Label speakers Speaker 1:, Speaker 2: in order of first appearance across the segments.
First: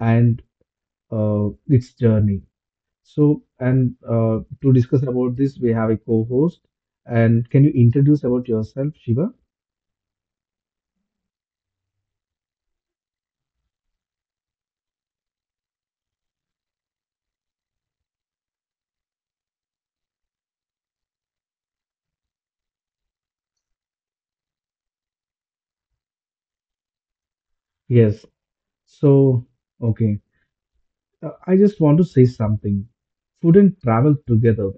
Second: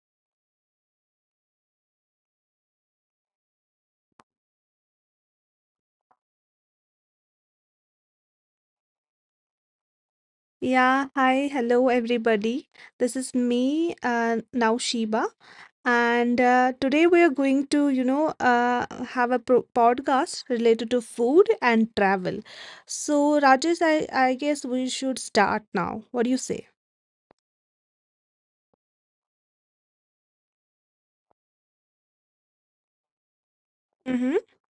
Speaker 1: and its journey. So, and To discuss about this, we have a co-host. And can you introduce about yourself, Shiva?
Speaker 2: Yeah, hi, hello everybody. This is me, now Sheba, and today we are going to, you know, have a pro podcast related to food and travel. So, Rajesh, I guess we should start now. What do you say?
Speaker 1: Yes. So, okay. I just want to say something. Food and travel
Speaker 2: Mm-hmm.
Speaker 1: together.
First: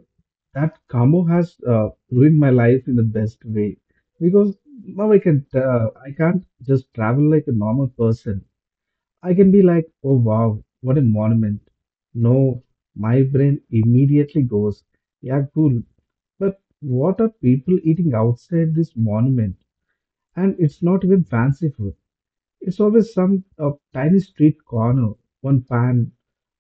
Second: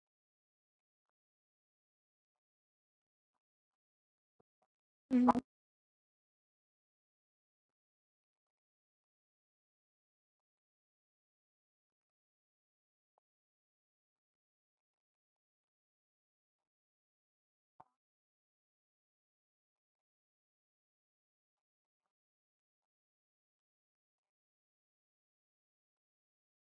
Speaker 1: That combo has ruined my life in the best way because now I
Speaker 2: Mm-hmm.
Speaker 1: can uh, I can't just travel like a normal person. I can be like, oh wow, what a monument. No, my brain immediately goes, yeah, cool. But what are people eating outside this monument? And it's not even fancy food. It's always some tiny street corner, one pan,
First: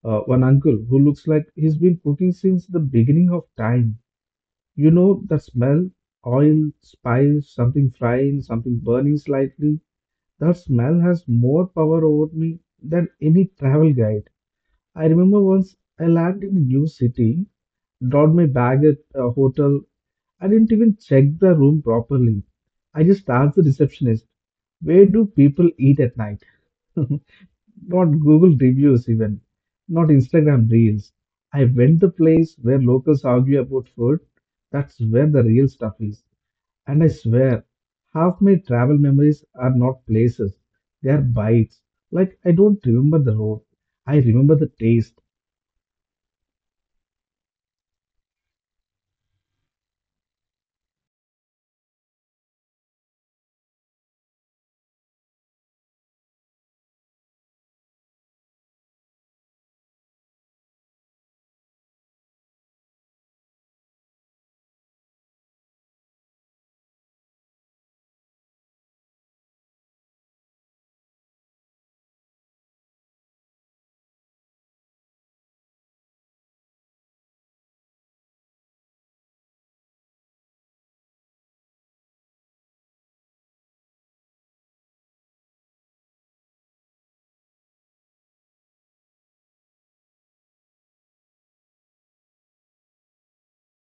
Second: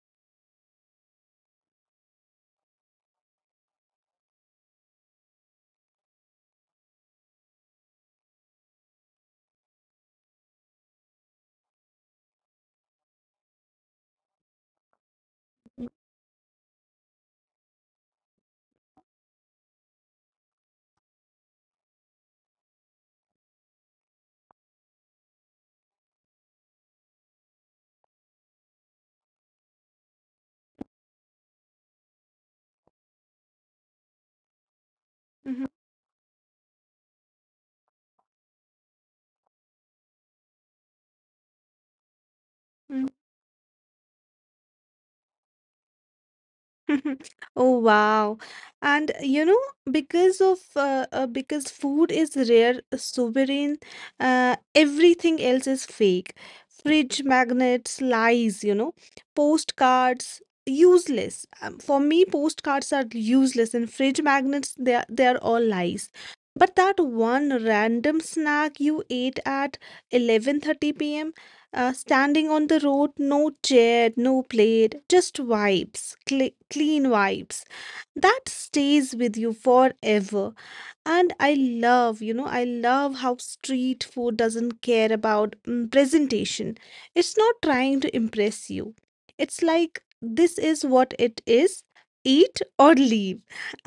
Speaker 1: one uncle who looks like he's been cooking since the beginning of time. You know that smell? Oil, spice, something frying, something burning slightly. That smell has more power over me than any travel guide. I remember once I landed in a new city, dropped my bag at a hotel. I didn't even check the room properly. I just asked the receptionist, where do people eat at night? Not Google reviews even, not Instagram reels. I went the place where locals argue about food. That's where the real
Speaker 2: Mm-hmm.
Speaker 1: stuff is. And I swear, half my travel memories are not places. They are bites. Like I don't remember the road. I remember the taste
Speaker 2: Oh wow. And you know, because food is rare, sovereign, everything else is fake. Fridge magnets, lies, you know, postcards, useless. For me, postcards are useless, and fridge magnets, they are all lies. But that one random snack you ate at 11:30 p.m., standing on the road, no chair, no plate, just vibes, clean vibes. That stays with you forever. And I love, you know, I love how street food doesn't care about presentation. It's not trying to impress you. It's like, this is what it is, eat or leave.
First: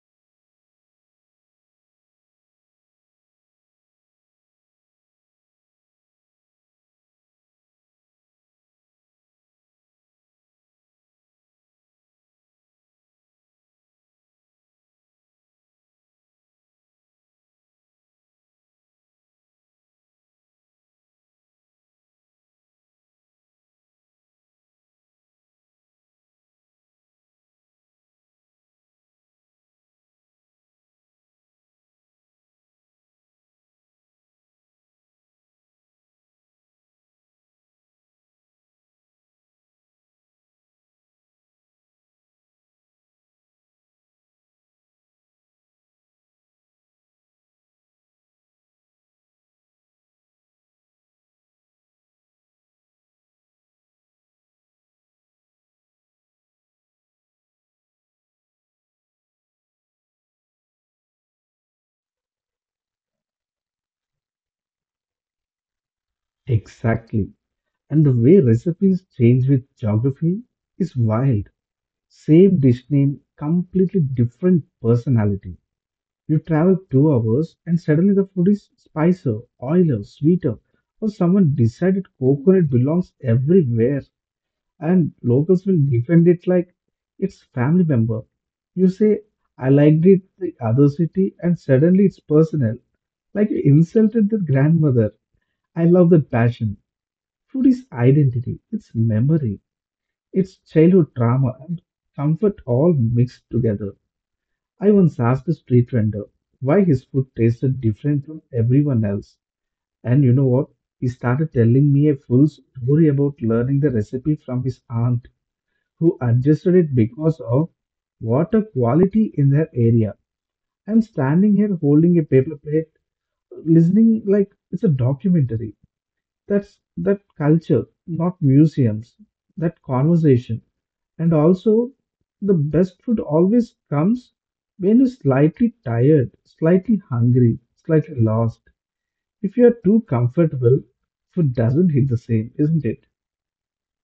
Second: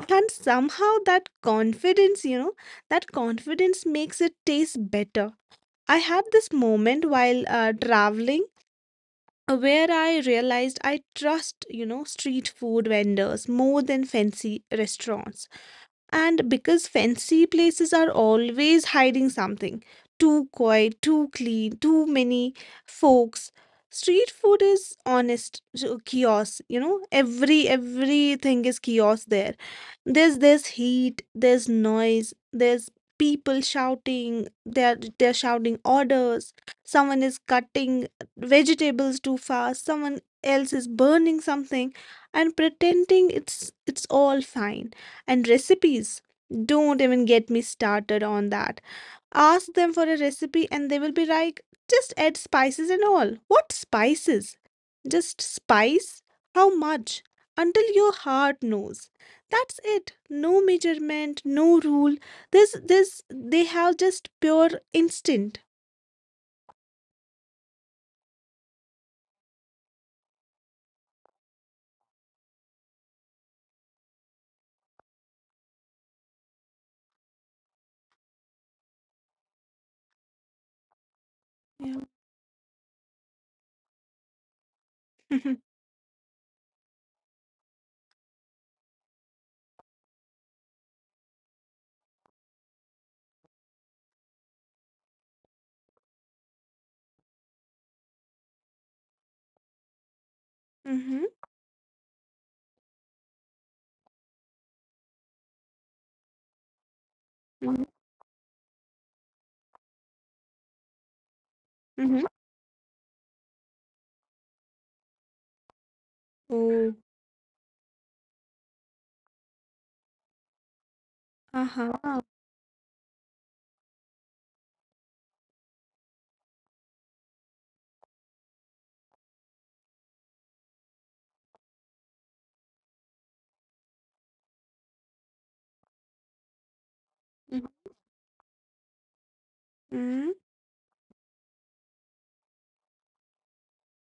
Speaker 2: And somehow that confidence, you know, that confidence makes it taste better. I had this moment while traveling, where I realized I trust, you know, street food vendors more than fancy restaurants. And because fancy places are always hiding something, too quiet, too clean, too many folks. Street food is honest, so chaos, you know. Everything is chaos there. There's heat, there's noise, there's people shouting, they're shouting orders, someone is cutting vegetables too fast, someone else is burning something and pretending it's all fine. And recipes. Don't even get me started on that. Ask them for a recipe and they will be like, just add spices and all. What spices? Just spice? How much? Until your heart knows. That's it. No measurement, no rule. They have just pure instinct.
Speaker 1: exactly. And the way recipes change with geography is wild. Same dish name, completely different personality. You travel 2 hours and suddenly the food is spicier, oilier, sweeter, or someone
Speaker 2: Yeah.
Speaker 1: decided coconut belongs everywhere and locals will defend it like it's family member. You say, I liked it the other city and suddenly it's personal. Like you insulted the grandmother. I love that passion. Food is identity, it's memory, it's childhood
Speaker 2: Mm-hmm.
Speaker 1: trauma and comfort all mixed together. I once asked a street vendor why his food tasted
Speaker 2: Mm-hmm.
Speaker 1: different from everyone else. And you know what? He started telling me a
Speaker 2: Mm-hmm.
Speaker 1: full story about learning the recipe from his aunt, who adjusted it
Speaker 2: Oh.
Speaker 1: because of water quality in their area. I'm standing here
Speaker 2: Uh-huh.
Speaker 1: holding
Speaker 2: Mm-hmm.
Speaker 1: a paper plate, listening like it's a documentary. That's that culture, not museums, that conversation. And also, the best food always comes when you're slightly tired, slightly hungry, slightly lost. If you're too
Speaker 2: Mm-hmm.
Speaker 1: comfortable, food doesn't hit the same, isn't it?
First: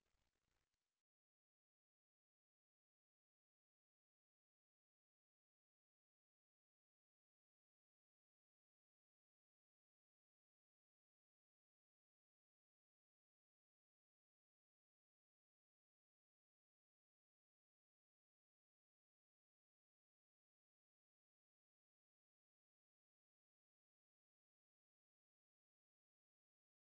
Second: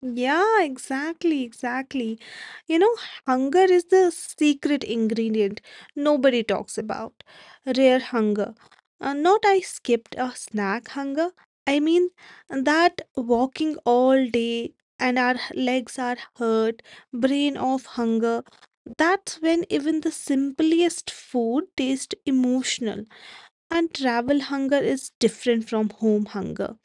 Speaker 2: Yeah, exactly, exactly. You know, hunger is the secret ingredient nobody talks about. Rare hunger. Not I skipped a snack hunger. I mean, that walking all day and our legs are hurt, brain of hunger. That's when even the simplest food tastes emotional. And travel hunger is different from home hunger.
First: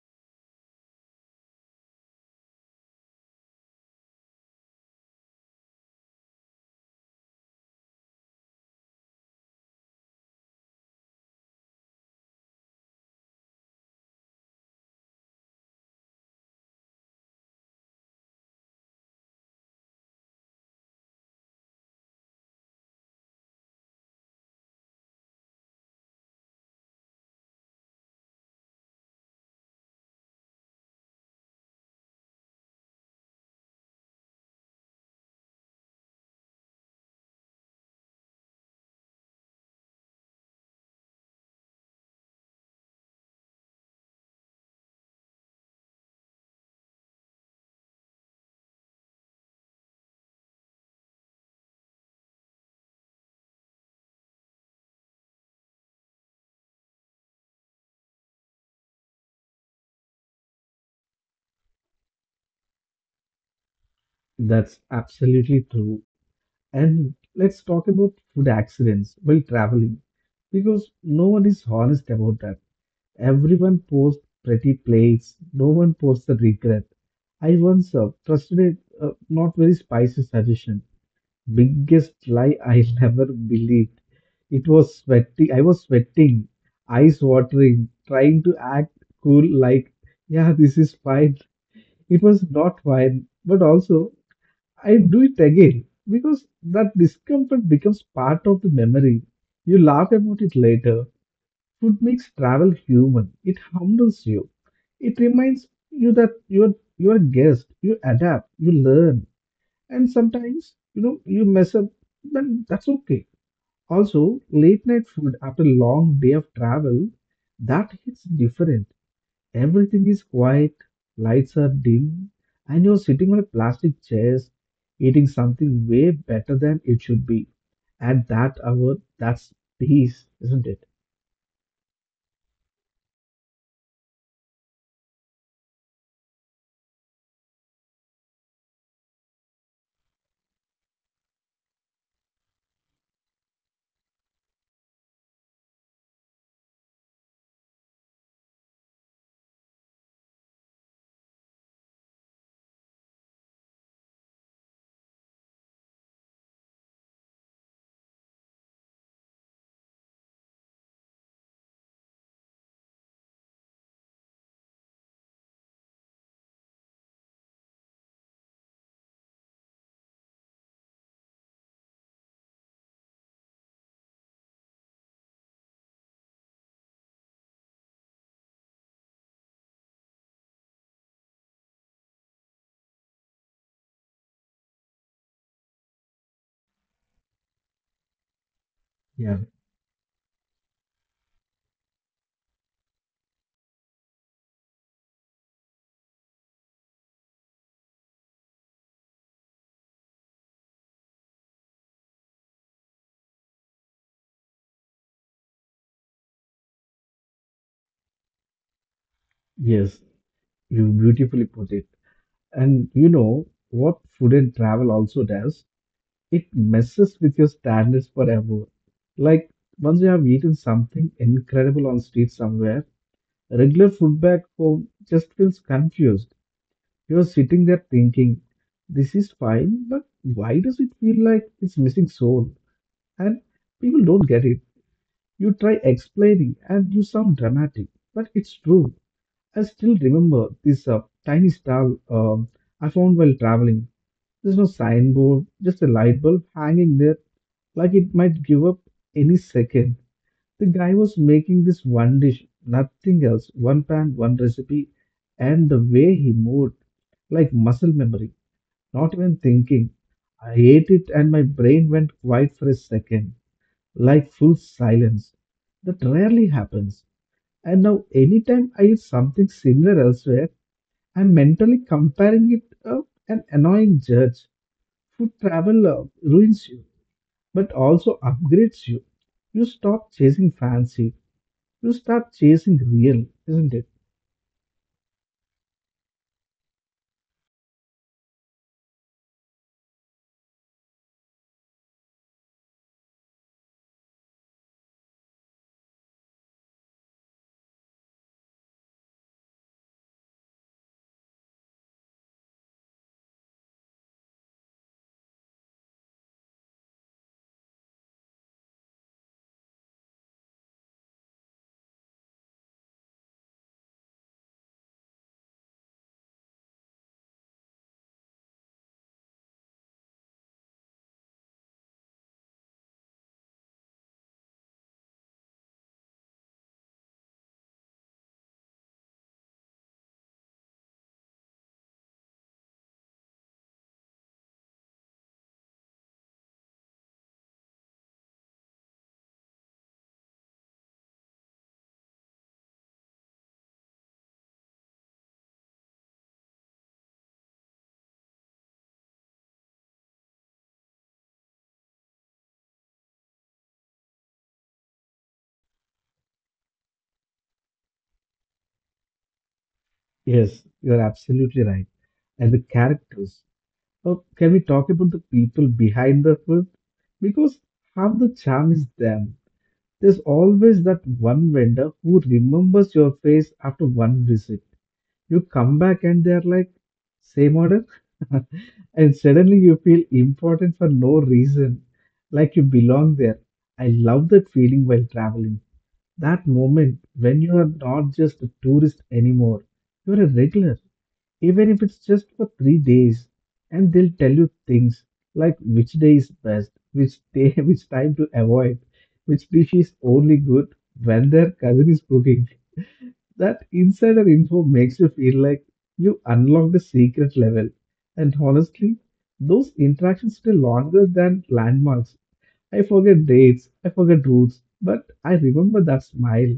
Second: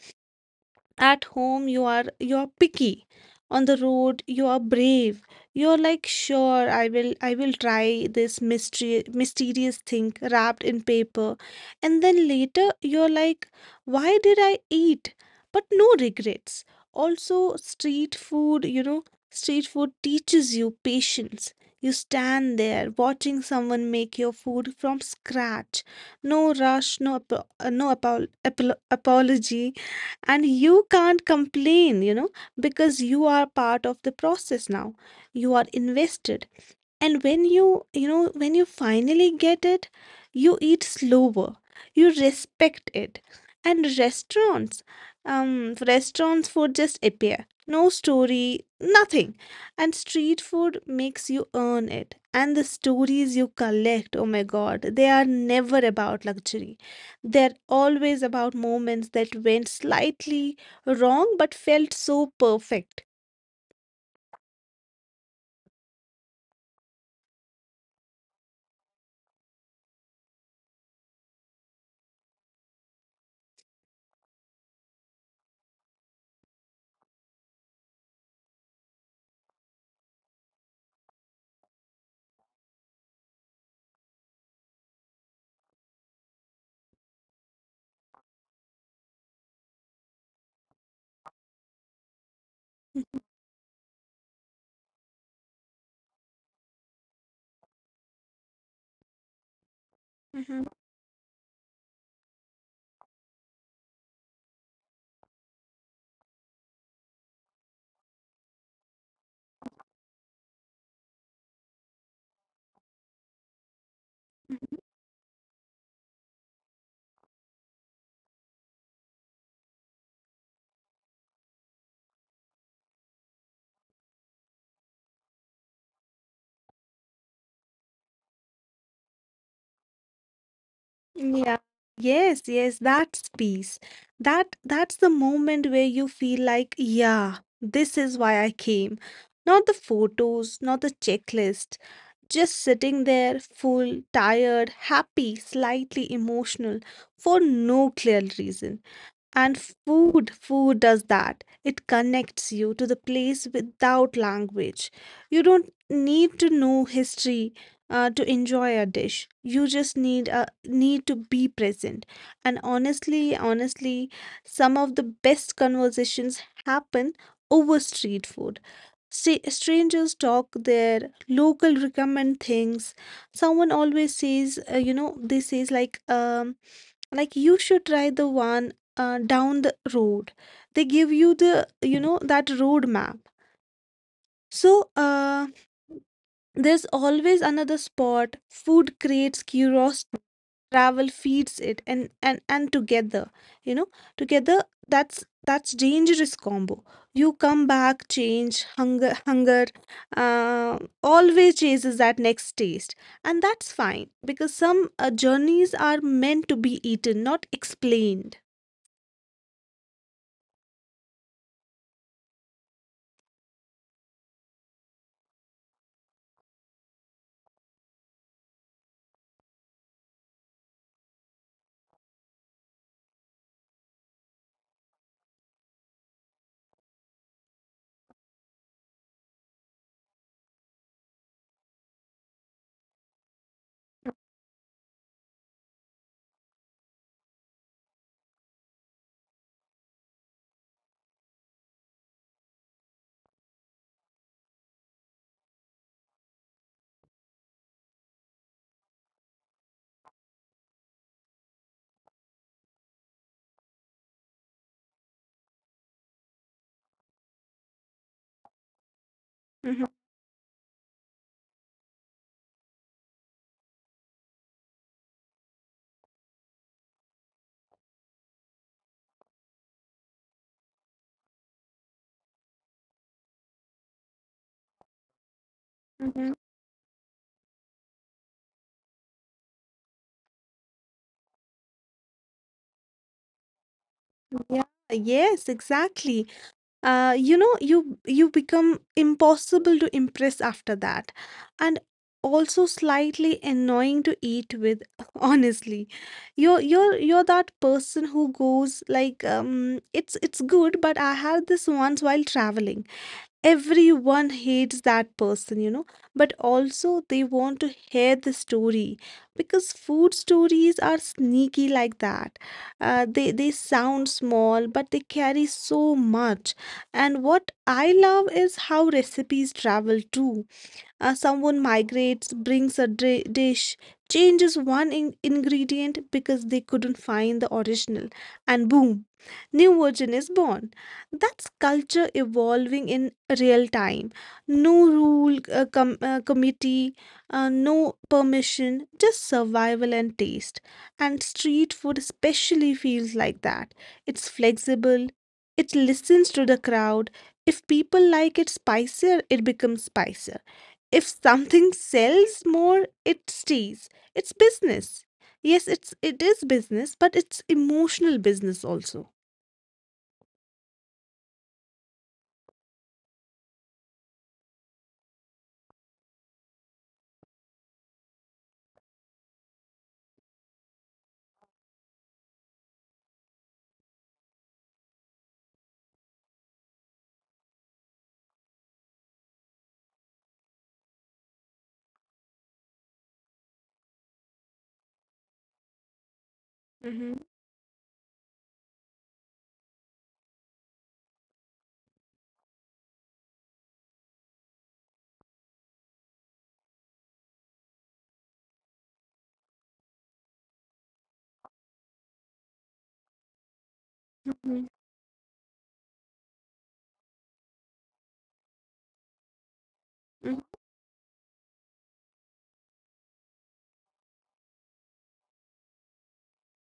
Speaker 2: At home, you are picky. On the road, you are brave. You're like, sure, I will try this mystery mysterious thing wrapped in paper. And then later you're like, why did I eat? But no regrets. Also, street food, you know, street food teaches you patience. You stand there watching someone make your food from scratch. No rush, no apology, and you can't complain, you know, because you are part of the process now, you are invested. And when you know, when you finally get it, you eat slower, you respect it. And restaurants, um restaurants food just appear, no story, nothing. And street food makes you earn it, and the stories you collect, oh my god, they are never about luxury. They're always about moments that went slightly wrong but felt so perfect.
Speaker 1: That's absolutely true. And let's talk about food accidents while traveling because no one is honest about that. Everyone posts pretty plates, no one posts the regret. I once trusted a not very spicy suggestion. Biggest lie I never believed. It was sweating. I was sweating, eyes watering, trying to act cool like, yeah, this is fine. It was not fine, but also I do it again because that discomfort becomes part of the memory. You laugh about it
Speaker 2: Hmm.
Speaker 1: later. Food makes travel human. It humbles you. It reminds you that you're a guest. You adapt. You learn. And sometimes, you know, you mess up, but that's okay. Also, late night food after a long day of travel, that hits different. Everything is quiet, lights are dim, and you're sitting on a plastic chair eating something way better than it should be. At that hour, that's peace, isn't it?
Speaker 2: Yeah. Yes, yes, that's peace. That's the moment where you feel like, yeah, this is why I came. Not the photos, not the checklist. Just sitting there, full, tired, happy, slightly emotional, for no clear reason. And food does that. It connects you to the place without language. You don't need to know history to enjoy a dish. You just need a need to be present. And honestly, some of the best conversations happen over street food. Strangers talk there, local recommend things, someone always says, you know, they says like, like you should try the one down the road, they give you the, you know, that road map. So there's always another spot, food
Speaker 1: Yeah,
Speaker 2: creates curiosity, travel feeds it. And together, you know, together, that's dangerous combo. You come back change, hunger uh, always chases that next taste. And that's fine, because some journeys are meant to be eaten, not explained.
Speaker 1: yes, you beautifully put it. And you know what food and travel also does? It messes with your standards forever. Like once you have eaten something incredible on street somewhere, regular food back home just feels confused. He was sitting there thinking, this is fine, but why does it feel like it's missing soul? And people don't get it. You try explaining and you sound dramatic, but it's true. I still remember this tiny star I found while traveling. There's no signboard, just a light bulb hanging there, like it might give up any second. The guy was making this one dish, nothing else, one pan, one recipe, and the way he moved, like muscle memory. Not even thinking.
Speaker 2: Mhm,
Speaker 1: I ate it and my brain went quiet for a second, like full silence. That rarely happens. And now, anytime I eat something similar elsewhere, I'm mentally comparing it to an annoying judge. Food travel
Speaker 2: mhm.
Speaker 1: ruins you, but also upgrades you. You stop chasing fancy, you start chasing real, isn't it?
Speaker 2: Yeah, yes, exactly. You know, you become impossible to impress after that. And also slightly annoying to eat with, honestly. You're that person who goes like, it's good, but I had this once while traveling. Everyone hates that person, you know, but also they want to hear the story, because food stories are sneaky like that. They sound small, but they carry so much. And what I love is how recipes travel too. Someone migrates, brings a dish, changes one ingredient because they couldn't find the original, and boom, new version is born. That's culture evolving in real time. No rule, committee, no permission, just survival and taste. And street food especially feels like that. It's flexible, it listens to the crowd. If people like it spicier, it becomes spicier. If something sells more, it stays, it's business. Yes, it is business, but it's emotional business also.
Speaker 1: Yes, you're absolutely right. And the characters. Can we talk about the people behind the food? Because half the charm is them. There's always that one vendor who remembers your face after one visit. You come back and they're like, same order? And suddenly you feel important for no reason, like you belong there. I love that feeling while traveling. That moment
Speaker 2: Mhm,
Speaker 1: when you are not just a tourist anymore, you're a regular, even if it's just for 3 days. And they'll tell you things like which day is best, which day, which time to avoid, which dish is only good when their cousin is cooking. That insider info
Speaker 2: mhm,
Speaker 1: makes you feel like you unlocked a secret level. And honestly, those
Speaker 2: mhm,
Speaker 1: interactions stay longer than landmarks. I forget dates, I forget routes, but I remember that smile,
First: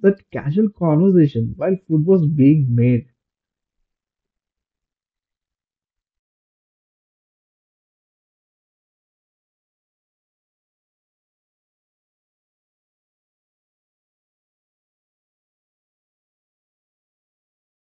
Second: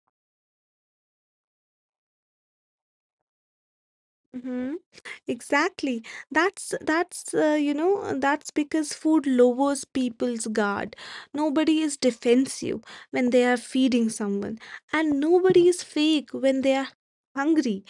Speaker 1: that casual conversation while food was being made.
Speaker 2: mhm. Exactly. That's You know, that's because food lowers people's guard. Nobody is defensive when they are feeding someone, and nobody is fake when they are hungry.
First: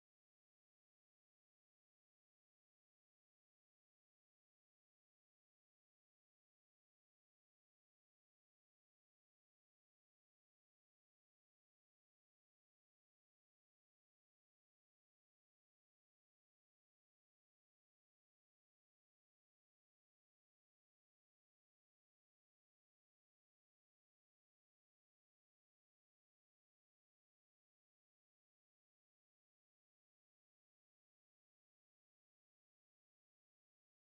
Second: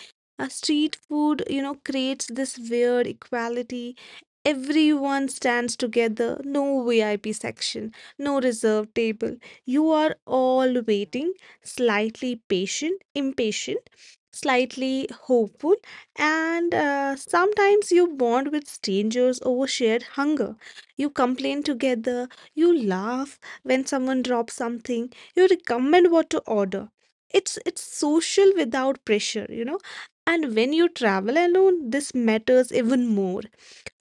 Speaker 2: A street food, you know, creates this weird equality. Everyone stands together. No VIP section. No reserved table. You are all waiting, slightly patient, impatient, slightly hopeful, and sometimes you bond with strangers over shared hunger. You complain together, you laugh when someone drops something, you recommend what to order. It's social without pressure, you know. And when you travel alone, this matters even more.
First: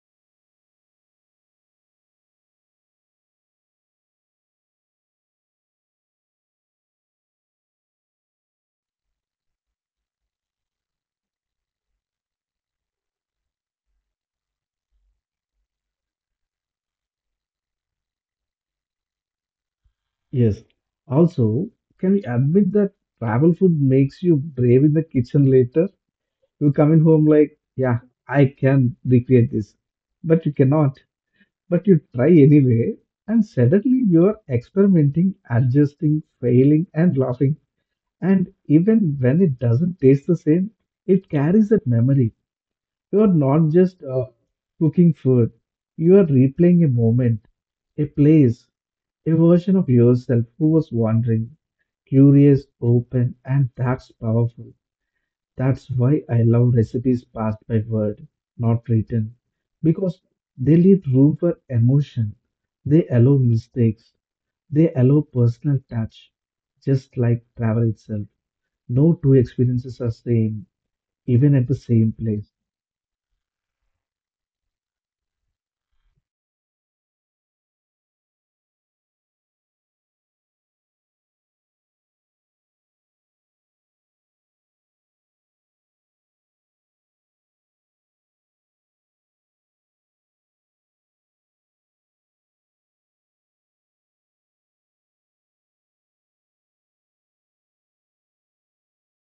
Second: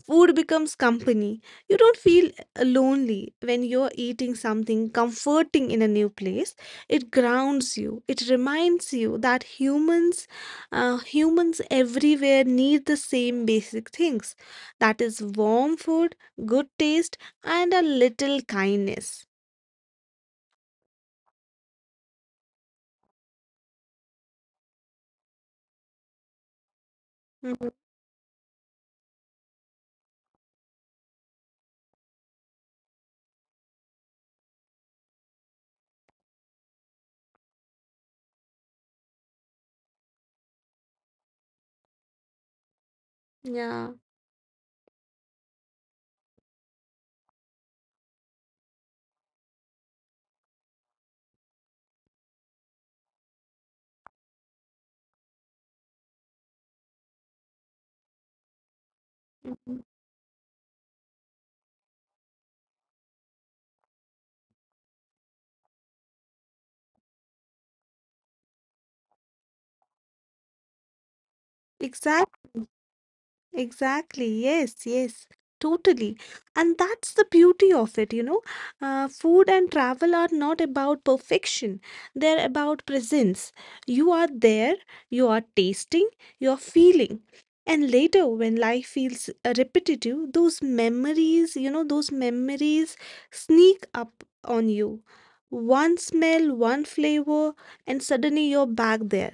Speaker 2: Food becomes company. You don't feel lonely when you're eating something comforting in a new place. It grounds you. It reminds you that humans everywhere need the same basic things. That is warm food, good taste, and a little kindness.
Speaker 1: Yes. Also, can we admit that travel food makes you brave in the kitchen later? You come in home like,
Speaker 2: Mhm.
Speaker 1: yeah, I can recreate this, but you cannot. But you try anyway, and suddenly you're experimenting, adjusting, failing, and laughing. And even when it doesn't taste the same, it carries that memory. You're not
Speaker 2: Yeah,
Speaker 1: just cooking food, you are replaying a moment, a place, a version of yourself who was wandering, curious, open, and that's powerful. That's why I love recipes passed by word, not written, because they leave room for emotion. They allow mistakes. They allow personal touch, just like travel itself. No two experiences are same, even at the same
Speaker 2: exactly.
Speaker 1: place.
Speaker 2: Exactly. Yes, yes, totally. And that's the beauty of it, you know. Food and travel are not about perfection, they're about presence. You are there, you are tasting, you are feeling. And later, when life feels repetitive, those memories, you know, those memories sneak up on you. One smell, one flavor, and suddenly you're back there.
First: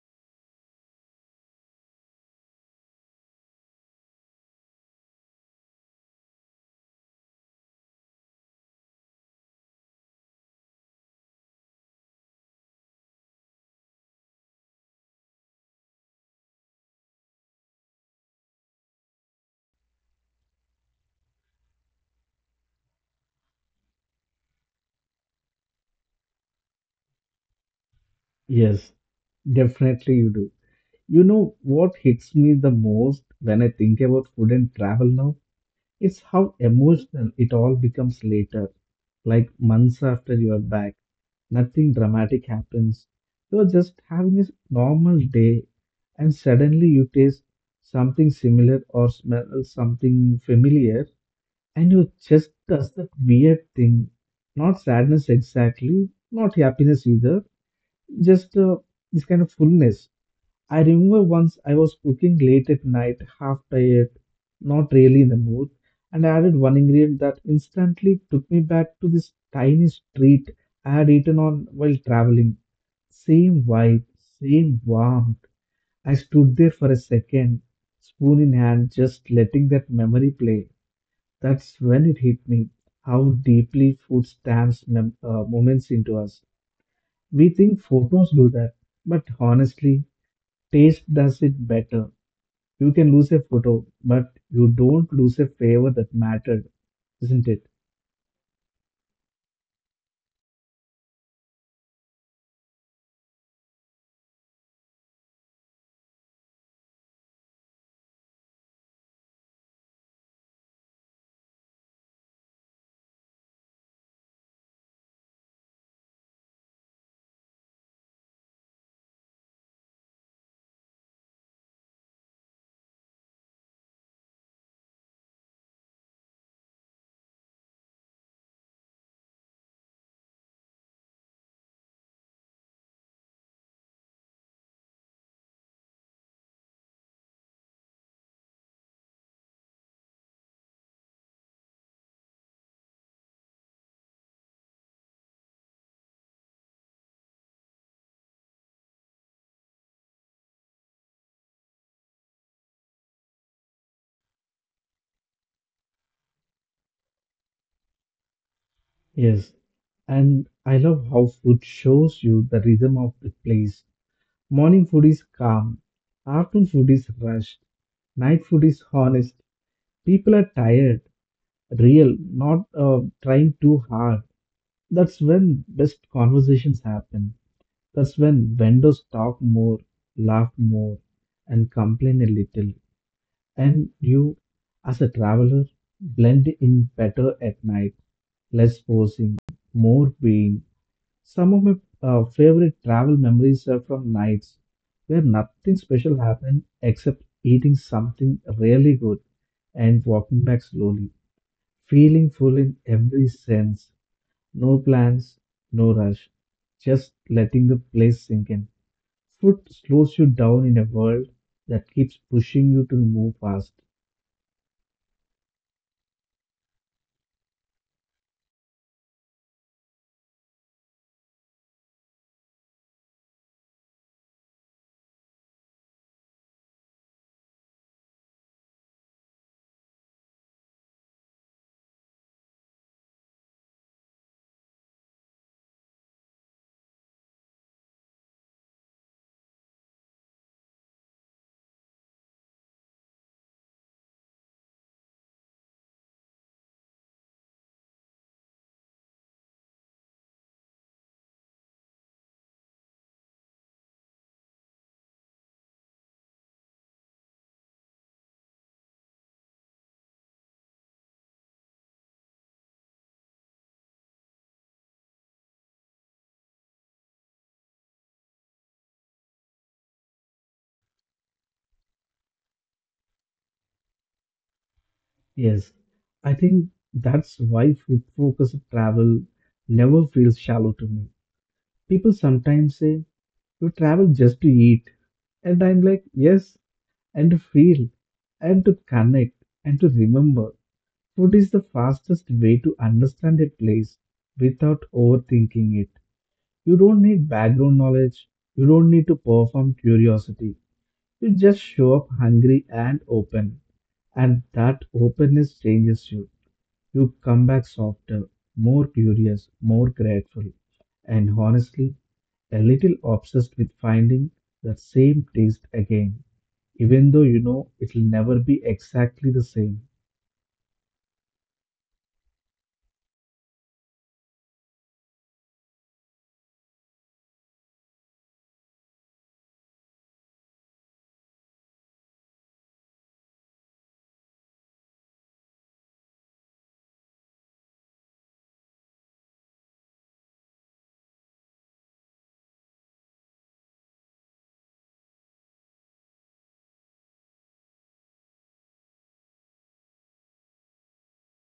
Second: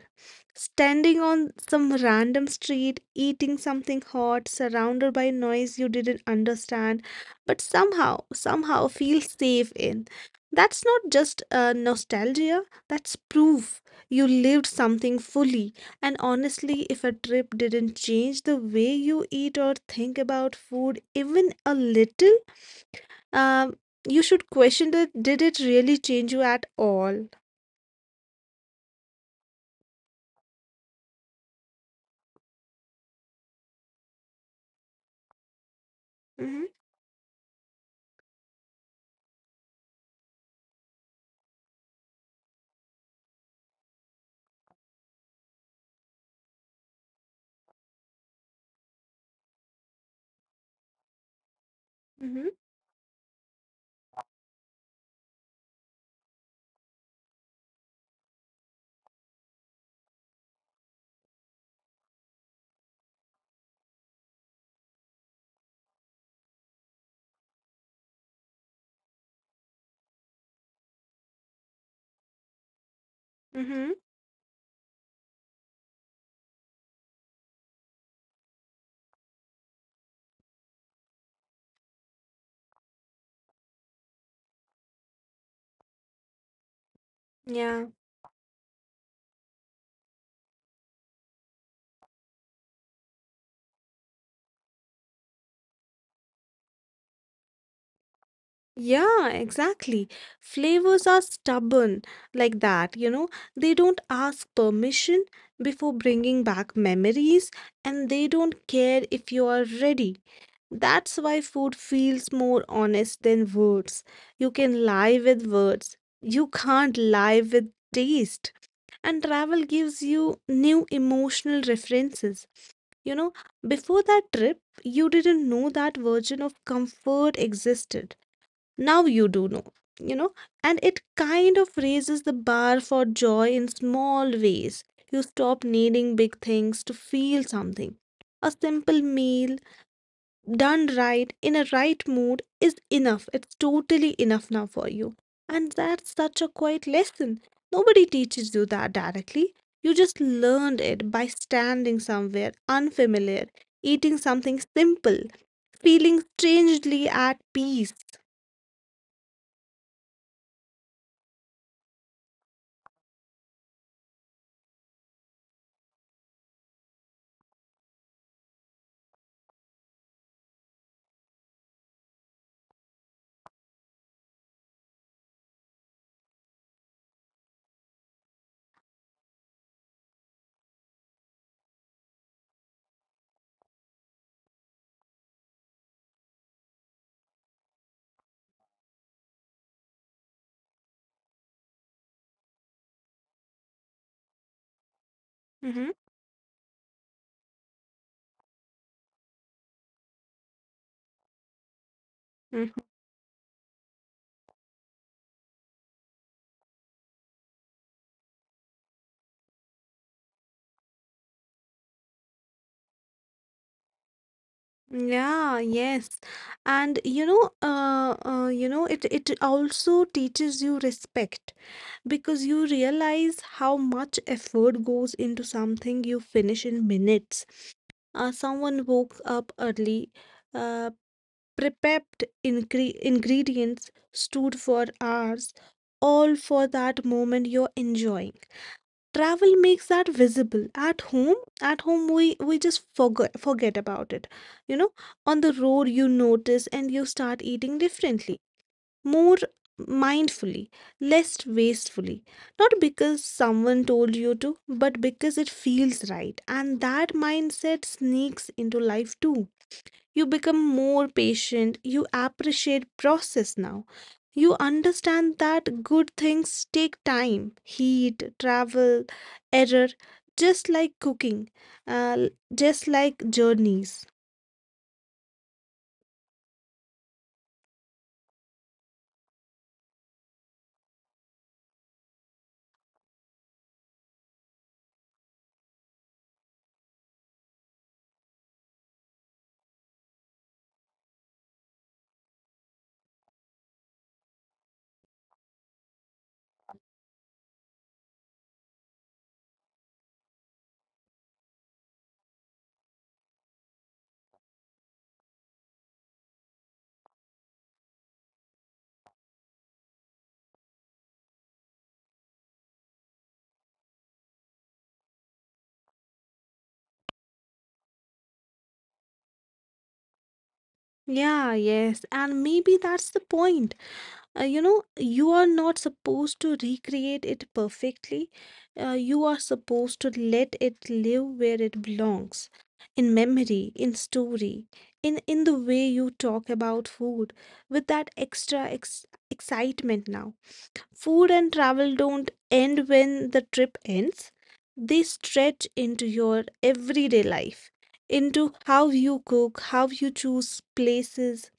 Speaker 2: Standing on some random street, eating something hot, surrounded by noise you didn't understand, but somehow feel safe in. That's not just nostalgia, that's proof you lived something fully. And honestly, if a trip didn't change the way you eat or think about food, even a little, um, you should question, that did it really change you at all?
Speaker 1: Yes, definitely you do. You know what hits me the most when I think about food and travel now? It's how
Speaker 2: Mm-hmm,
Speaker 1: emotional it all becomes later, like months after you are back. Nothing dramatic happens. You're just having a normal day, and suddenly you taste something similar or smell something familiar, and you
Speaker 2: mm-hmm,
Speaker 1: just does that weird thing. Not sadness exactly, not happiness either, just this kind of fullness. I remember once I was cooking late at night, half tired, not really in the mood, and I added one ingredient that instantly took me back to this tiny street I had eaten on while traveling. Same
Speaker 2: mm-hmm.
Speaker 1: vibe, same warmth. I stood there for a second, spoon in hand, just letting that memory play. That's when it hit me how deeply food stamps moments into us. We think
Speaker 2: Yeah.
Speaker 1: photos do that, but honestly, taste does it better. You can lose a photo, but you don't lose a favor that mattered, isn't it?
Speaker 2: Yeah, exactly. Flavors are stubborn like that, you know. They don't ask permission before bringing back memories, and they don't care if you are ready. That's why food feels more honest than words. You can lie with words, you can't lie with taste. And travel gives you new emotional references. You know, before that trip, you didn't know that version of comfort existed. Now you do know, you know, and it kind of raises the bar for joy in small ways. You stop needing big things to feel something. A simple meal done right in a right mood is enough. It's totally enough now for you. And that's such a quiet lesson. Nobody teaches you that directly. You just learned it by standing somewhere unfamiliar, eating something simple, feeling strangely at peace.
Speaker 1: Yes. And I love how food shows you the rhythm of the place. Morning food is calm, afternoon food is rushed, night food is honest. People are tired, real, not trying too hard. That's when best conversations happen. That's when vendors talk more, laugh more, and complain a little. And you as a traveler blend in better at night, less posing, more being. Some of my favorite travel memories are from nights where nothing
Speaker 2: Mm-hmm.
Speaker 1: special happened except eating something really good and walking back slowly, feeling full in
Speaker 2: Mm-hmm.
Speaker 1: every sense, no plans, no rush, just letting the place sink in. Food slows you down in a world that keeps pushing you to move fast.
Speaker 2: Yeah, yes. And you know, it also teaches you respect, because you realize how much effort goes into something you finish in minutes. Someone woke up early, uh, prepped ingredients, stood for hours, all for that moment you're enjoying. Travel makes that visible. At home, we just forget about it, you know. On the road, you notice, and you start eating differently, more mindfully, less wastefully. Not because someone told you to, but because it feels right. And that mindset sneaks into life too. You become more patient, you appreciate process now. You understand that good things take time, heat, travel, error, just like cooking, uh, just like journeys.
Speaker 1: Yes, I think that's why focus of travel never feels shallow to me. People sometimes say, you travel just to eat. And I'm like, yes, and to feel, and to connect, and to remember. Food is the fastest way to understand a place without overthinking it. You don't need background knowledge, you don't need to perform curiosity. You just show up hungry and open, and that openness changes you. You come back softer, more curious, more grateful, and honestly, a little obsessed with finding that same taste again, even though you know it'll never be exactly the same.
Speaker 2: Yeah, yes. And maybe that's the point. You know, you are not supposed to recreate it perfectly. You are supposed to let it live where it belongs, in memory, in story, in the way you talk about food, with that extra excitement now. Food and travel don't end when the trip ends, they stretch into your everyday life, into how you cook, how you choose places,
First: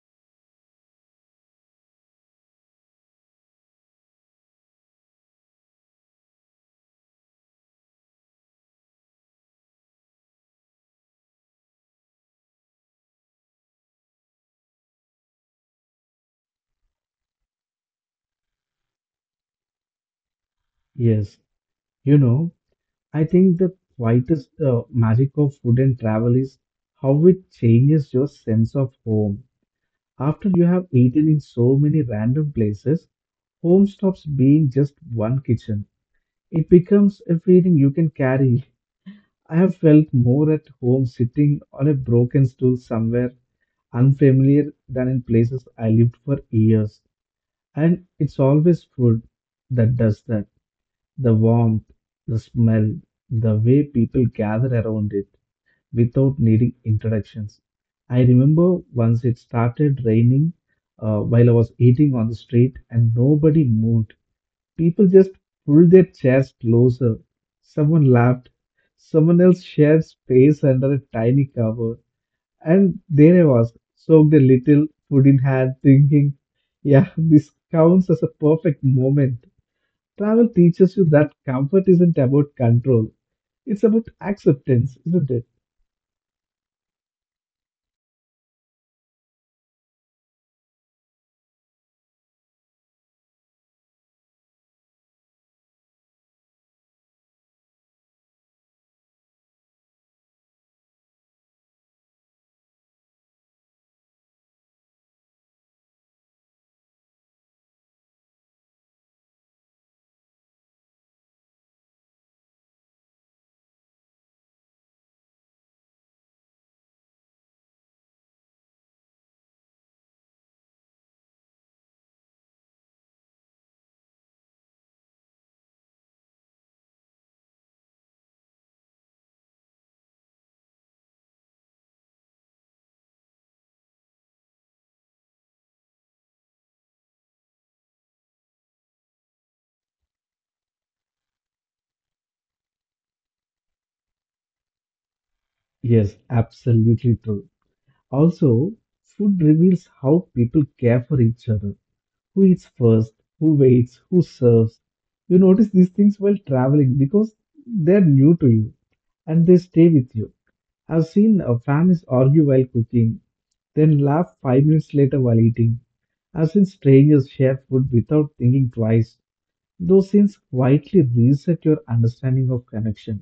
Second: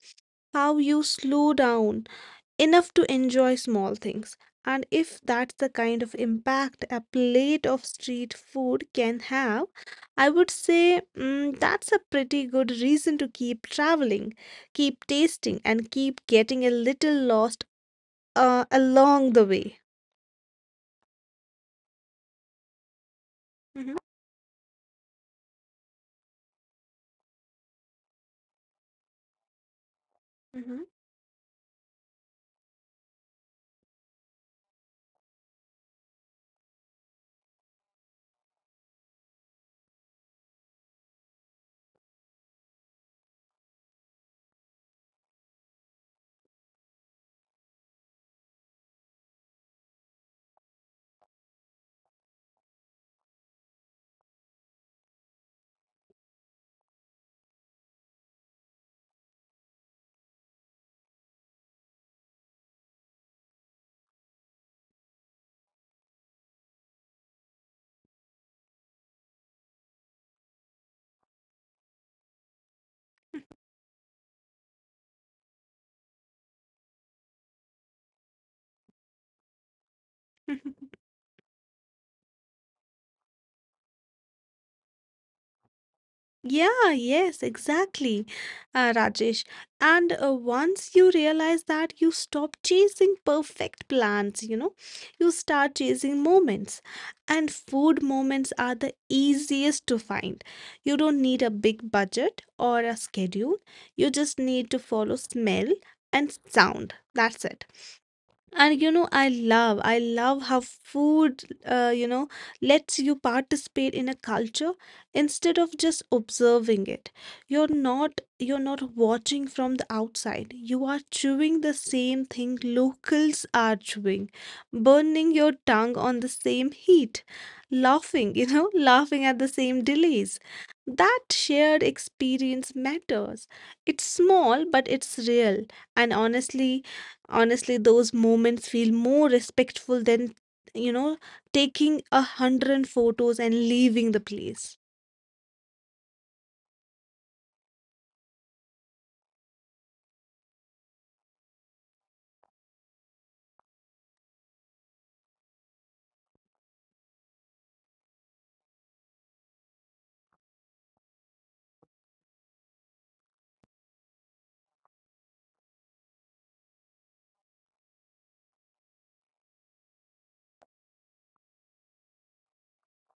Speaker 2: how you slow down enough to enjoy small things. And if that's the kind of impact a plate of street food can have, I would say, that's a pretty good reason to keep traveling, keep tasting, and keep getting a little lost along the way.
Speaker 1: Yes, you know, I think the
Speaker 2: Mhm,
Speaker 1: quietest magic of food and travel is how it changes your sense of home. After you
Speaker 2: mhm.
Speaker 1: have eaten in so many random places, home stops being just one kitchen. It becomes a feeling you can carry. I have felt more at home sitting on a broken stool somewhere unfamiliar than in places I lived for years. And it's always food that does that. The warmth, the smell, the way people gather around it without needing introductions. I remember once it started raining while I was eating on the street and nobody moved. People just pulled their chairs closer. Someone laughed. Someone else shared space under a tiny cover. And there I was, soaked a little, food in hand, thinking, yeah, this counts as a perfect moment. Travel teaches you that comfort isn't about control, it's about acceptance, isn't it?
Speaker 2: Yeah, yes, exactly, Rajesh. And once you realize that, you stop chasing perfect plans, you know, you start chasing moments. And food moments are the easiest to find. You don't need a big budget or a schedule, you just need to follow smell and sound. That's it. I love how food, lets you participate in a culture instead of just observing it. You're not watching from the outside. You are chewing the same thing locals are chewing, burning your tongue on the same heat, laughing, laughing at the same delays. That shared experience matters. It's small, but it's real. And honestly, Honestly, those moments feel more respectful than, you know, taking 100 photos and leaving the place.
Speaker 1: Yes, absolutely true. Also, food reveals how people care for each other. Who eats first, who waits, who serves. You notice these things while traveling because they're new to you and they stay with you. I've seen families argue while cooking, then laugh 5 minutes later while eating. I've seen strangers share food without thinking twice. Those scenes quietly reset your understanding of connection,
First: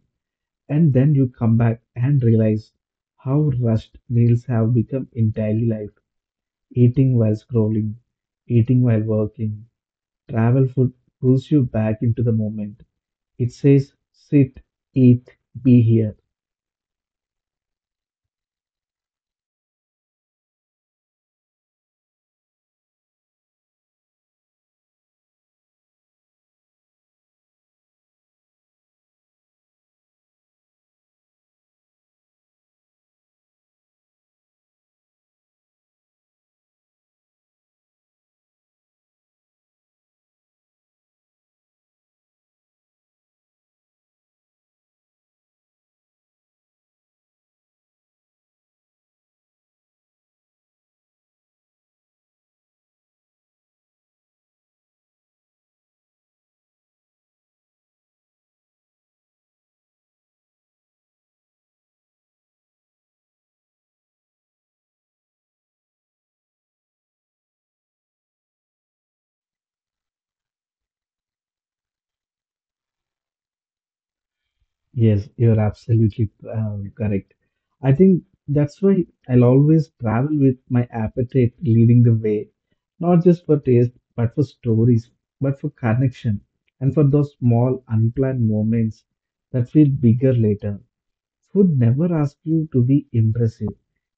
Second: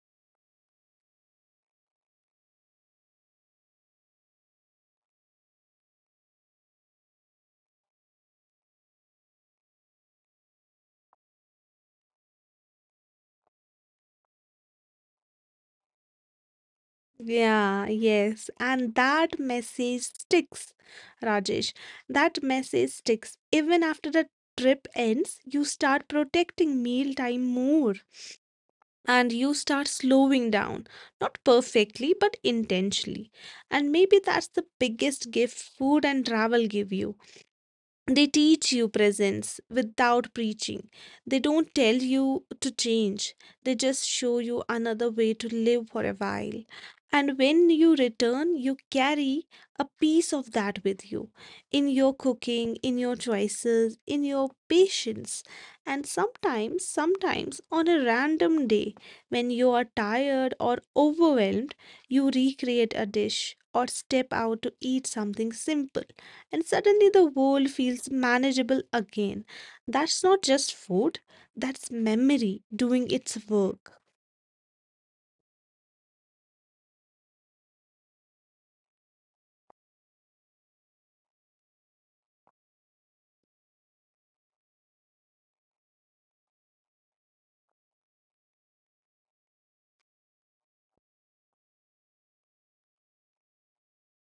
Speaker 1: and then you come back and realize how rushed meals have become in daily life. Eating while scrolling, eating while working, travel food pulls you back into the moment. It says, sit, eat, be here.
Speaker 2: Yeah, yes. And that message sticks, Rajesh. That message sticks. Even after the trip ends, you start protecting meal time more and you start slowing down. Not perfectly, but intentionally. And maybe that's the biggest gift food and travel give you. They teach you presence without preaching. They don't tell you to change, they just show you another way to live for a while. And when you return, you carry a piece of that with you in your cooking, in your choices, in your patience. And sometimes on a random day when you are tired or overwhelmed, you recreate a dish or step out to eat something simple and suddenly the world feels manageable again. That's not just food, that's memory doing its work.
Speaker 1: Yes, you're absolutely correct. I think that's why I'll always travel with my appetite leading the way, not just for taste, but for stories, but for connection, and for those small unplanned moments that feel bigger later. Food never asks you to be impressive.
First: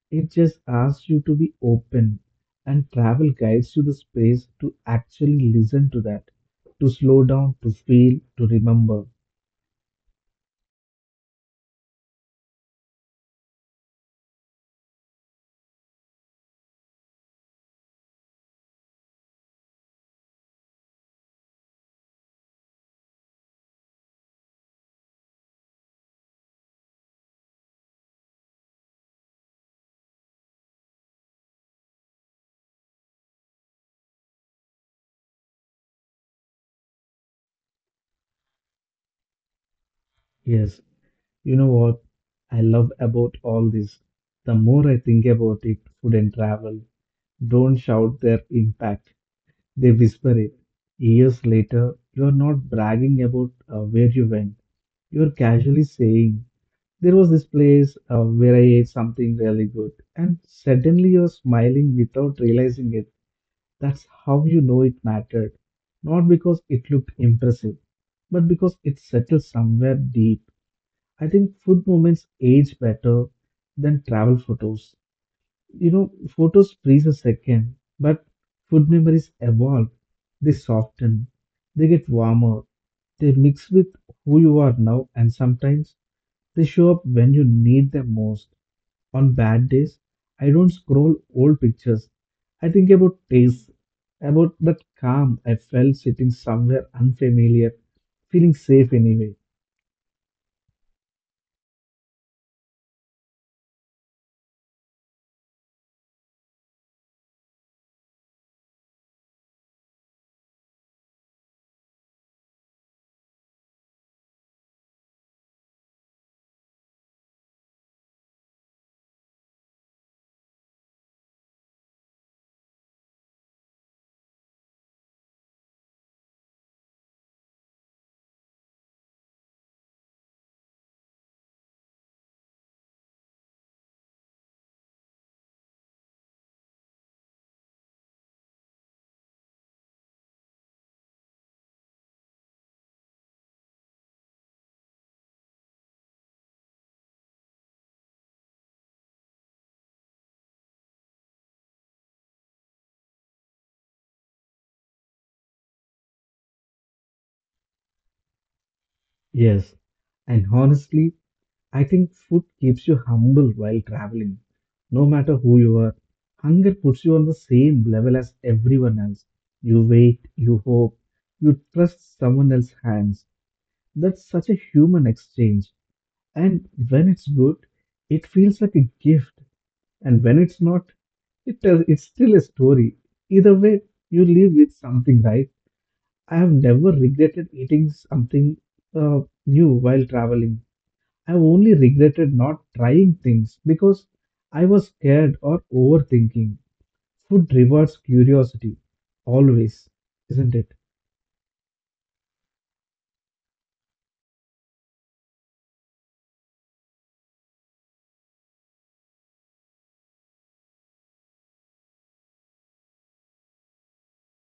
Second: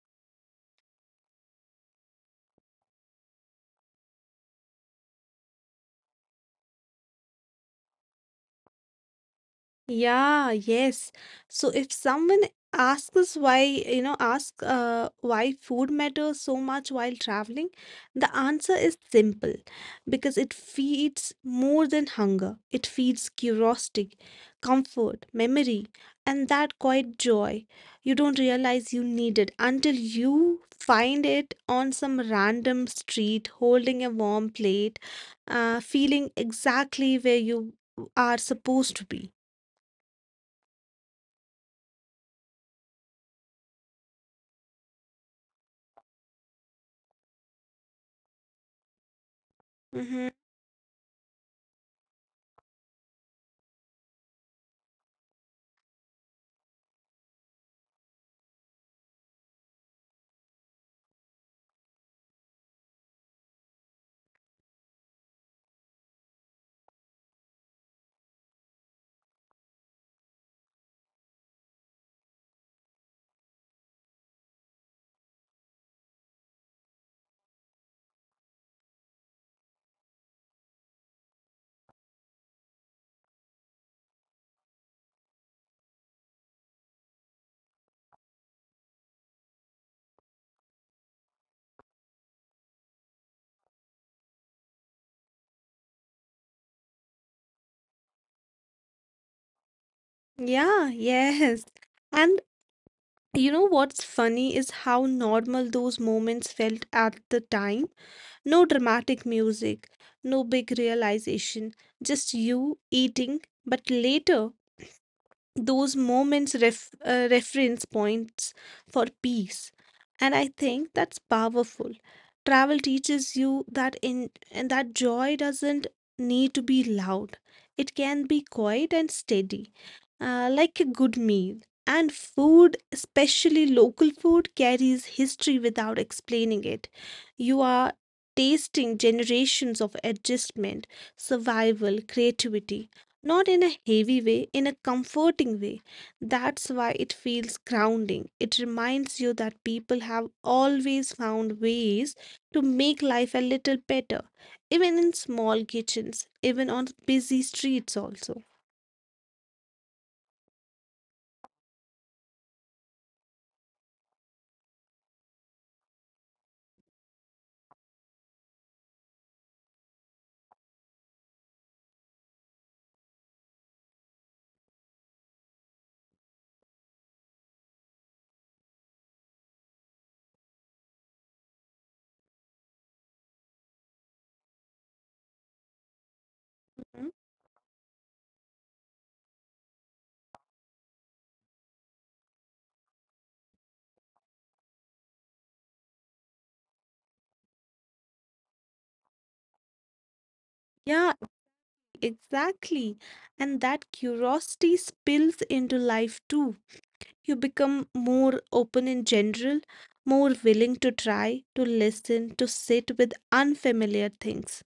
Speaker 1: It just asks you to be open. And travel guides you the space to actually listen to that, to slow down, to feel, to remember.
Speaker 2: Yeah, yes. So if someone asks us why, you know, ask why food matters so much while traveling, the answer is simple because it feeds more than hunger. It feeds curiosity, comfort, memory, and that quiet joy you don't realize you need it until you find it on some random street holding a warm plate, feeling exactly where you are supposed to be.
Speaker 1: Yes, you know what I love about all this? The more I think about it, food and travel don't shout their impact, they
Speaker 2: Hmm.
Speaker 1: whisper it. Years later, you're not bragging about where you went. You're casually saying, "There was this place where I ate something really good," and suddenly you're smiling without realizing it. That's how you know it mattered. Not because it looked impressive, but because it settled somewhere deep. I think food moments age better than travel photos. You know, photos freeze a second, but food memories evolve. They soften, they get warmer, they mix with who you are now, and sometimes they show up when you need them most. On bad days, I don't scroll old pictures. I think about taste, about that calm I felt sitting somewhere unfamiliar, feeling safe anyway.
Speaker 2: Yeah, yes. And you know what's funny is how normal those moments felt at the time. No dramatic music, no big realization, just you eating. But later, those moments reference points for peace, and I think that's powerful. Travel teaches you that in, and that joy doesn't need to be loud, it can be quiet and steady, like a good meal. And food, especially local food, carries history without explaining it. You are tasting generations of adjustment, survival, creativity, not in a heavy way, in a comforting way. That's why it feels grounding. It reminds you that people have always found ways to make life a little better, even in small kitchens, even on busy streets, also.
Speaker 1: Yes, and honestly, I think food keeps you humble while traveling, no matter who you are. Hunger puts you on the same level as everyone else. You wait, you hope, you trust someone else's hands. That's such a human exchange. And when it's good, it feels like a gift. And when it's not, it's still a story. Either way, you leave with something, right? I have never
Speaker 2: Mhm.
Speaker 1: regretted eating something uh, new while traveling. I've only regretted not trying things because I was scared or overthinking. Food rewards curiosity, always, isn't it?
Speaker 2: Yeah, exactly. And that curiosity spills into life too. You become more open in general, more willing to try, to listen, to sit with unfamiliar things.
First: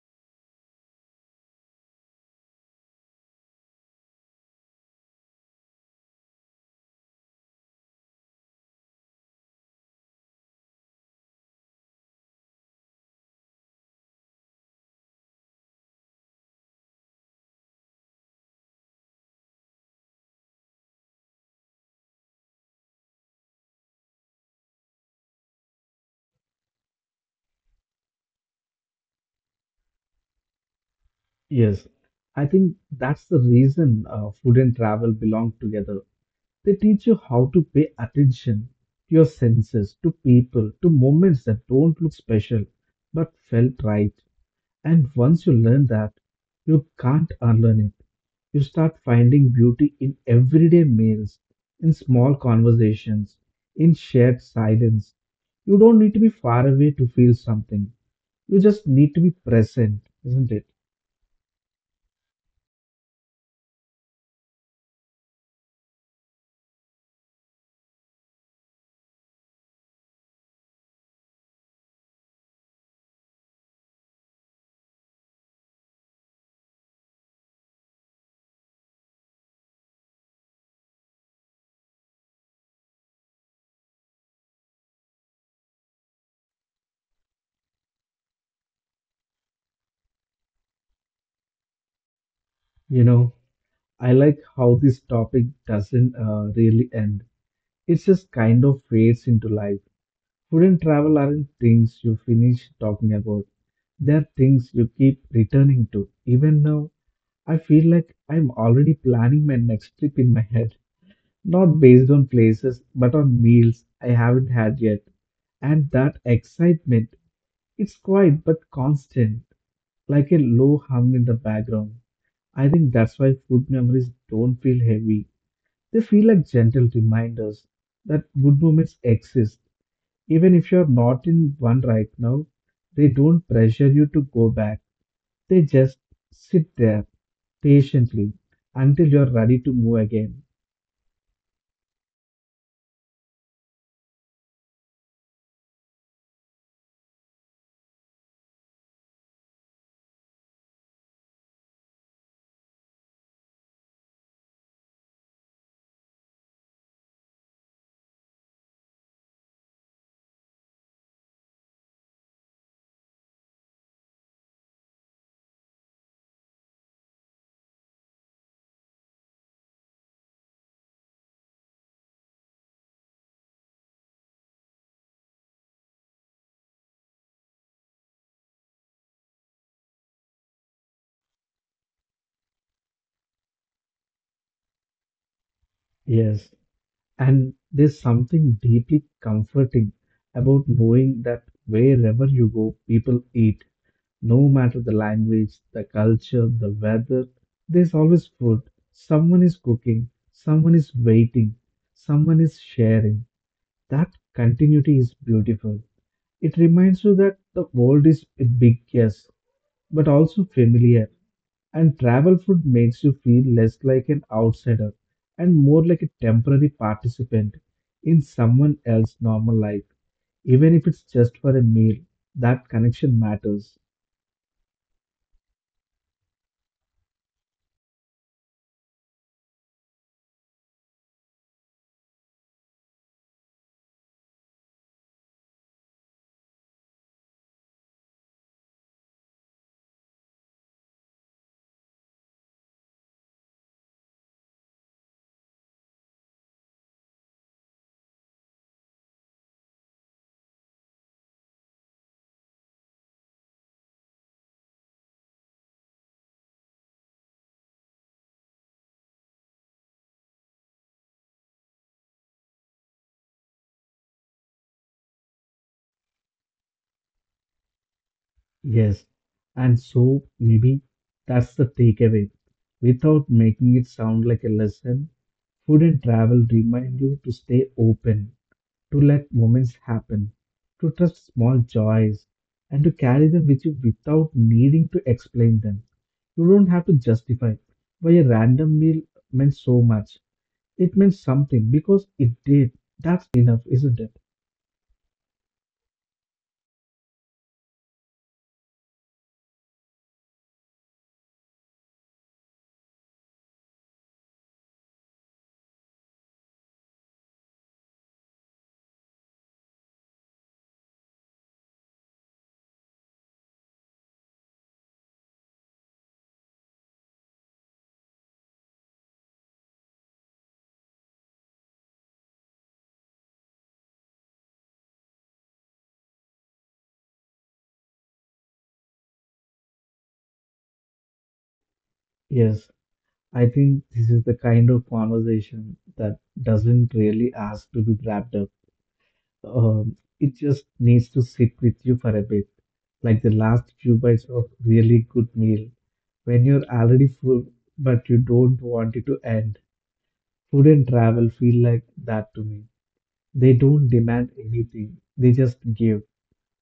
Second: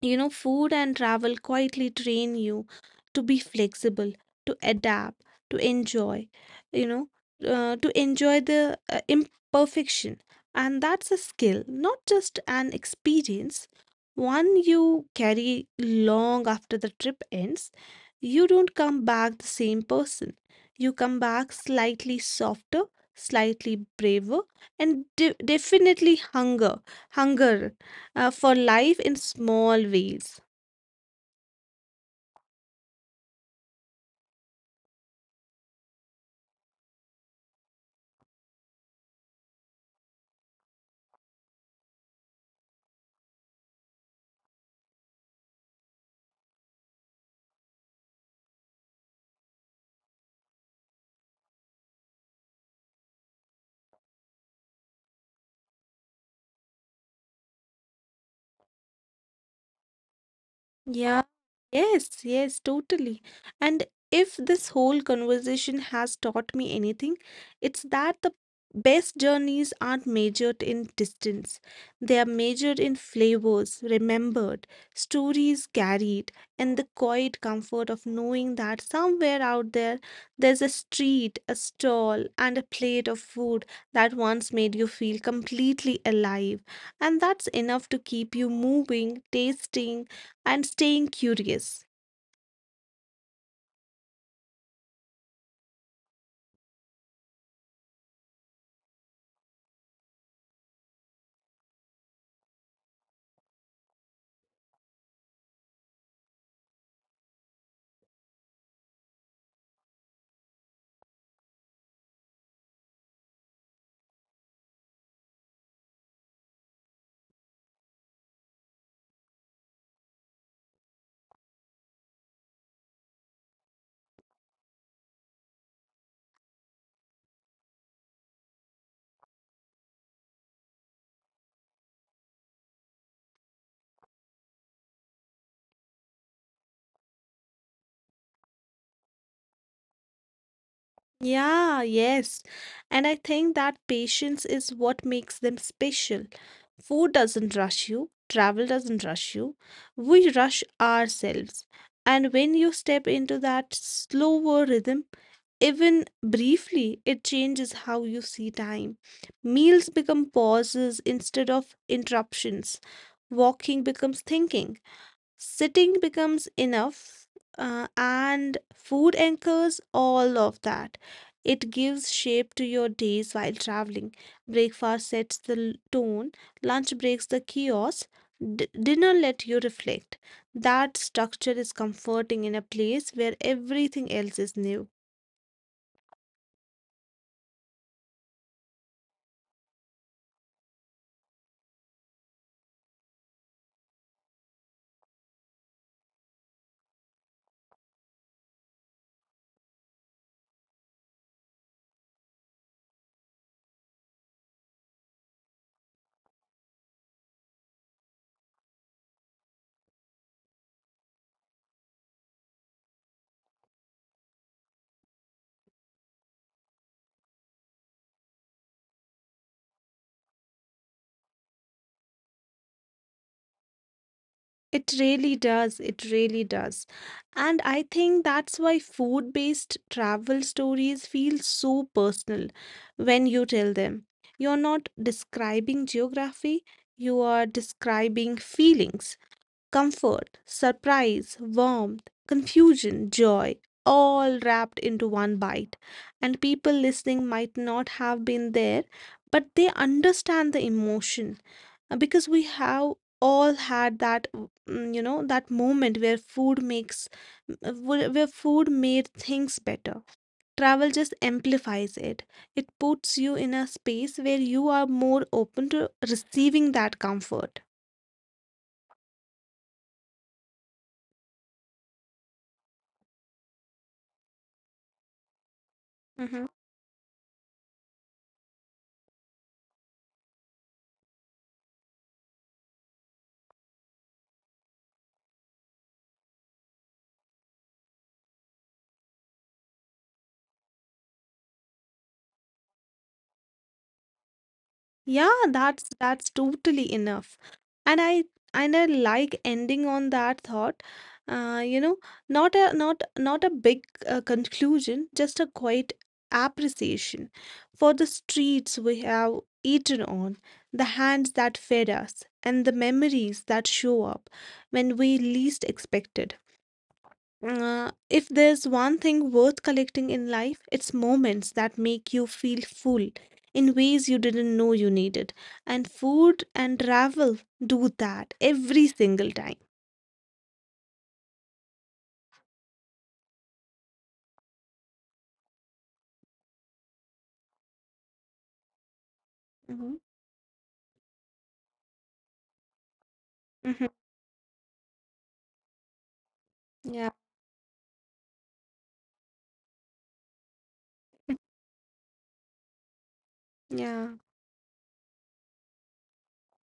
Speaker 2: Food and travel quietly train you to be flexible, to adapt, to enjoy, you know, to enjoy the imperfection. And that's a skill, not just an experience. One you carry long after the trip ends. You don't come back the same person, you come back slightly softer, slightly braver, and hunger for life in small ways.
Speaker 1: Yes, I think that's the reason food and travel belong together. They teach you how to pay attention to your senses, to people, to moments that don't look special but felt right. And once you learn that, you can't unlearn it. You start finding beauty in everyday meals, in small conversations, in shared silence. You don't need to be far away to feel something. You just need to be present, isn't it?
Speaker 2: Yeah, yes, totally. And if this whole conversation has taught me anything, it's that the best journeys aren't measured in distance. They are measured in flavors remembered, stories carried, and the quiet comfort of knowing that somewhere out there, there's a street, a stall, and a plate of food that once made you feel completely alive. And that's enough to keep you moving, tasting and staying curious.
Speaker 1: You know, I like how this topic doesn't really end. It just kind of fades into life. Food and travel aren't things you finish talking about. They're things you keep returning to. Even now, I feel like I'm already planning my next trip in my head, not based on places, but on meals I haven't had yet. And that excitement, it's quiet but constant, like a low hum in the background. I think that's why food memories don't feel heavy. They feel like gentle reminders that good moments exist even if you're not in one right now, they don't pressure you to go back. They just sit there patiently until you're ready to move again.
Speaker 2: Yeah, yes. And I think that patience is what makes them special. Food doesn't rush you, travel doesn't rush you. We rush ourselves. And when you step into that slower rhythm, even briefly, it changes how you see time. Meals become pauses instead of interruptions. Walking becomes thinking. Sitting becomes enough, and food anchors all of that. It gives shape to your days while traveling. Breakfast sets the tone, lunch breaks the chaos, dinner let you reflect. That structure is comforting in a place where everything else is new.
Speaker 1: Yes, and there's something deeply comforting about knowing that wherever you go, people eat, no matter the language, the culture, the weather, there's always food. Someone is cooking, someone is waiting, someone is sharing. That continuity is beautiful. It reminds you that the world is big, yes, but also familiar. And travel food makes you feel less like an outsider and more like a temporary participant in someone else's normal life. Even if it's just for a meal, that connection matters.
Speaker 2: It really does. It really does. And I think that's why food based travel stories feel so personal when you tell them. You're not describing geography, you are describing feelings, comfort, surprise, warmth, confusion, joy, all wrapped into one bite. And people listening might not have been there, but they understand the emotion. Because we have all had that w- mm, you know that moment where food makes m- where food made things better. Travel just amplifies it, it puts you in a space where you are more open to receiving that comfort.
Speaker 1: Yes. And so maybe that's the takeaway. Without making it sound like a lesson, food and travel
Speaker 2: Mm-hmm.
Speaker 1: remind you to stay open, to let moments happen, to trust small joys, and to carry them with you without needing to explain them. You don't have to justify why a random meal meant so much. It meant something because it did. That's enough, isn't it?
Speaker 2: Yeah, that's totally enough. And I and I like ending on that thought. Uh, you know, not a not not a big conclusion, just a quiet appreciation for the streets we have eaten on, the hands that fed us, and the memories that show up when we least expect it. If there's one thing worth collecting in life, it's moments that make you feel full in ways you didn't know you needed. And food and travel do that every single time.
Speaker 1: Yes, I think this is the kind of conversation that doesn't really ask to be wrapped up.
Speaker 2: Hmm.
Speaker 1: It just needs to sit with you for a bit, like the last
Speaker 2: Hmm.
Speaker 1: few bites of really good meal. When you're
Speaker 2: Yeah.
Speaker 1: already full but you don't want it to end. Food and travel feel like that to me. They don't
Speaker 2: Yeah.
Speaker 1: demand anything, they just give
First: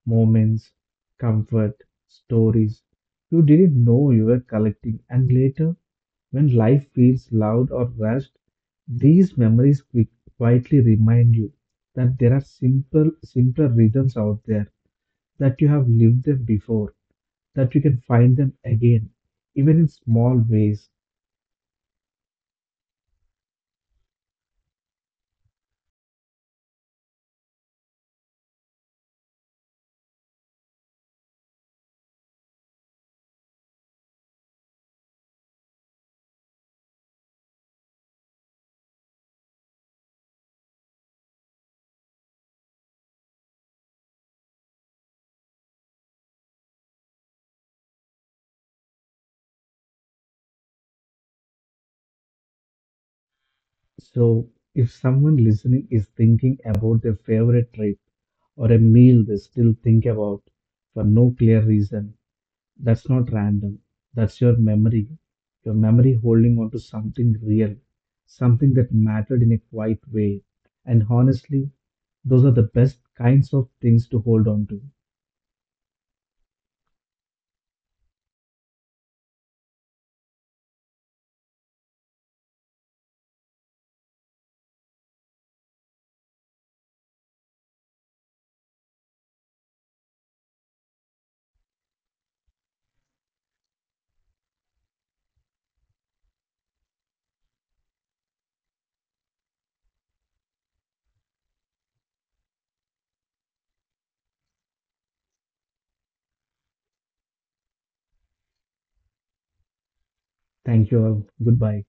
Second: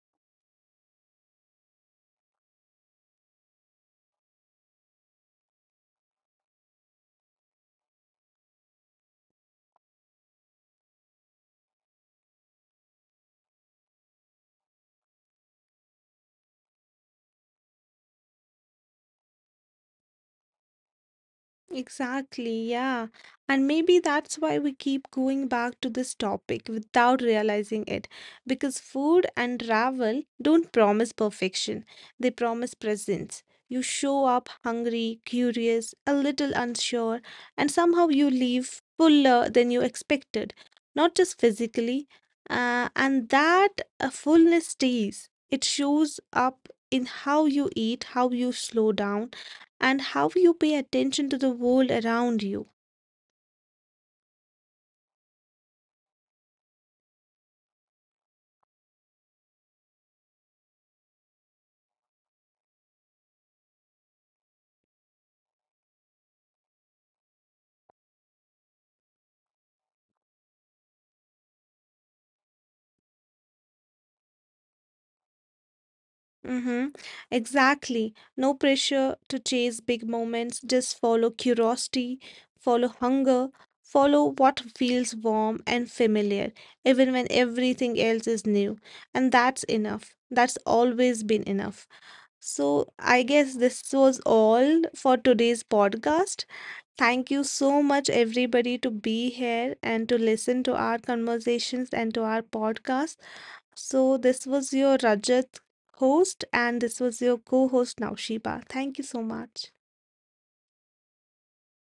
Speaker 1: moments, comfort, stories you didn't know you were collecting. And later, when life feels loud or rushed, these memories quietly remind you that there are simple, simpler rhythms out there, that you have lived them before, that you can find them again, even in small ways.
Speaker 2: Exactly, yeah. And maybe that's why we keep going back to this topic without realizing it. Because food and travel don't promise perfection, they promise presence. You show up hungry, curious, a little unsure, and somehow you leave fuller than you expected, not just physically. And that fullness stays. It shows up in how you eat, how you slow down and how you pay attention to the world around you.
Speaker 1: So, if someone listening is thinking about their favorite trip or a meal they still think about for no clear reason, that's not random. That's your memory holding on to something real, something that mattered in a quiet way. And honestly, those are the best kinds of things to hold on to.
Speaker 2: Mm-hmm. Exactly. No pressure to chase big moments. Just follow curiosity, follow hunger, follow what feels warm and familiar, even when everything else is new. And that's enough. That's always been enough. So, I guess this was all for today's podcast. Thank you so much, everybody, to be here and to listen to our conversations and to our podcast. So, this was your Rajat host, and this was your co host Naushiba. Thank you so much.
Speaker 1: Thank you all. Goodbye.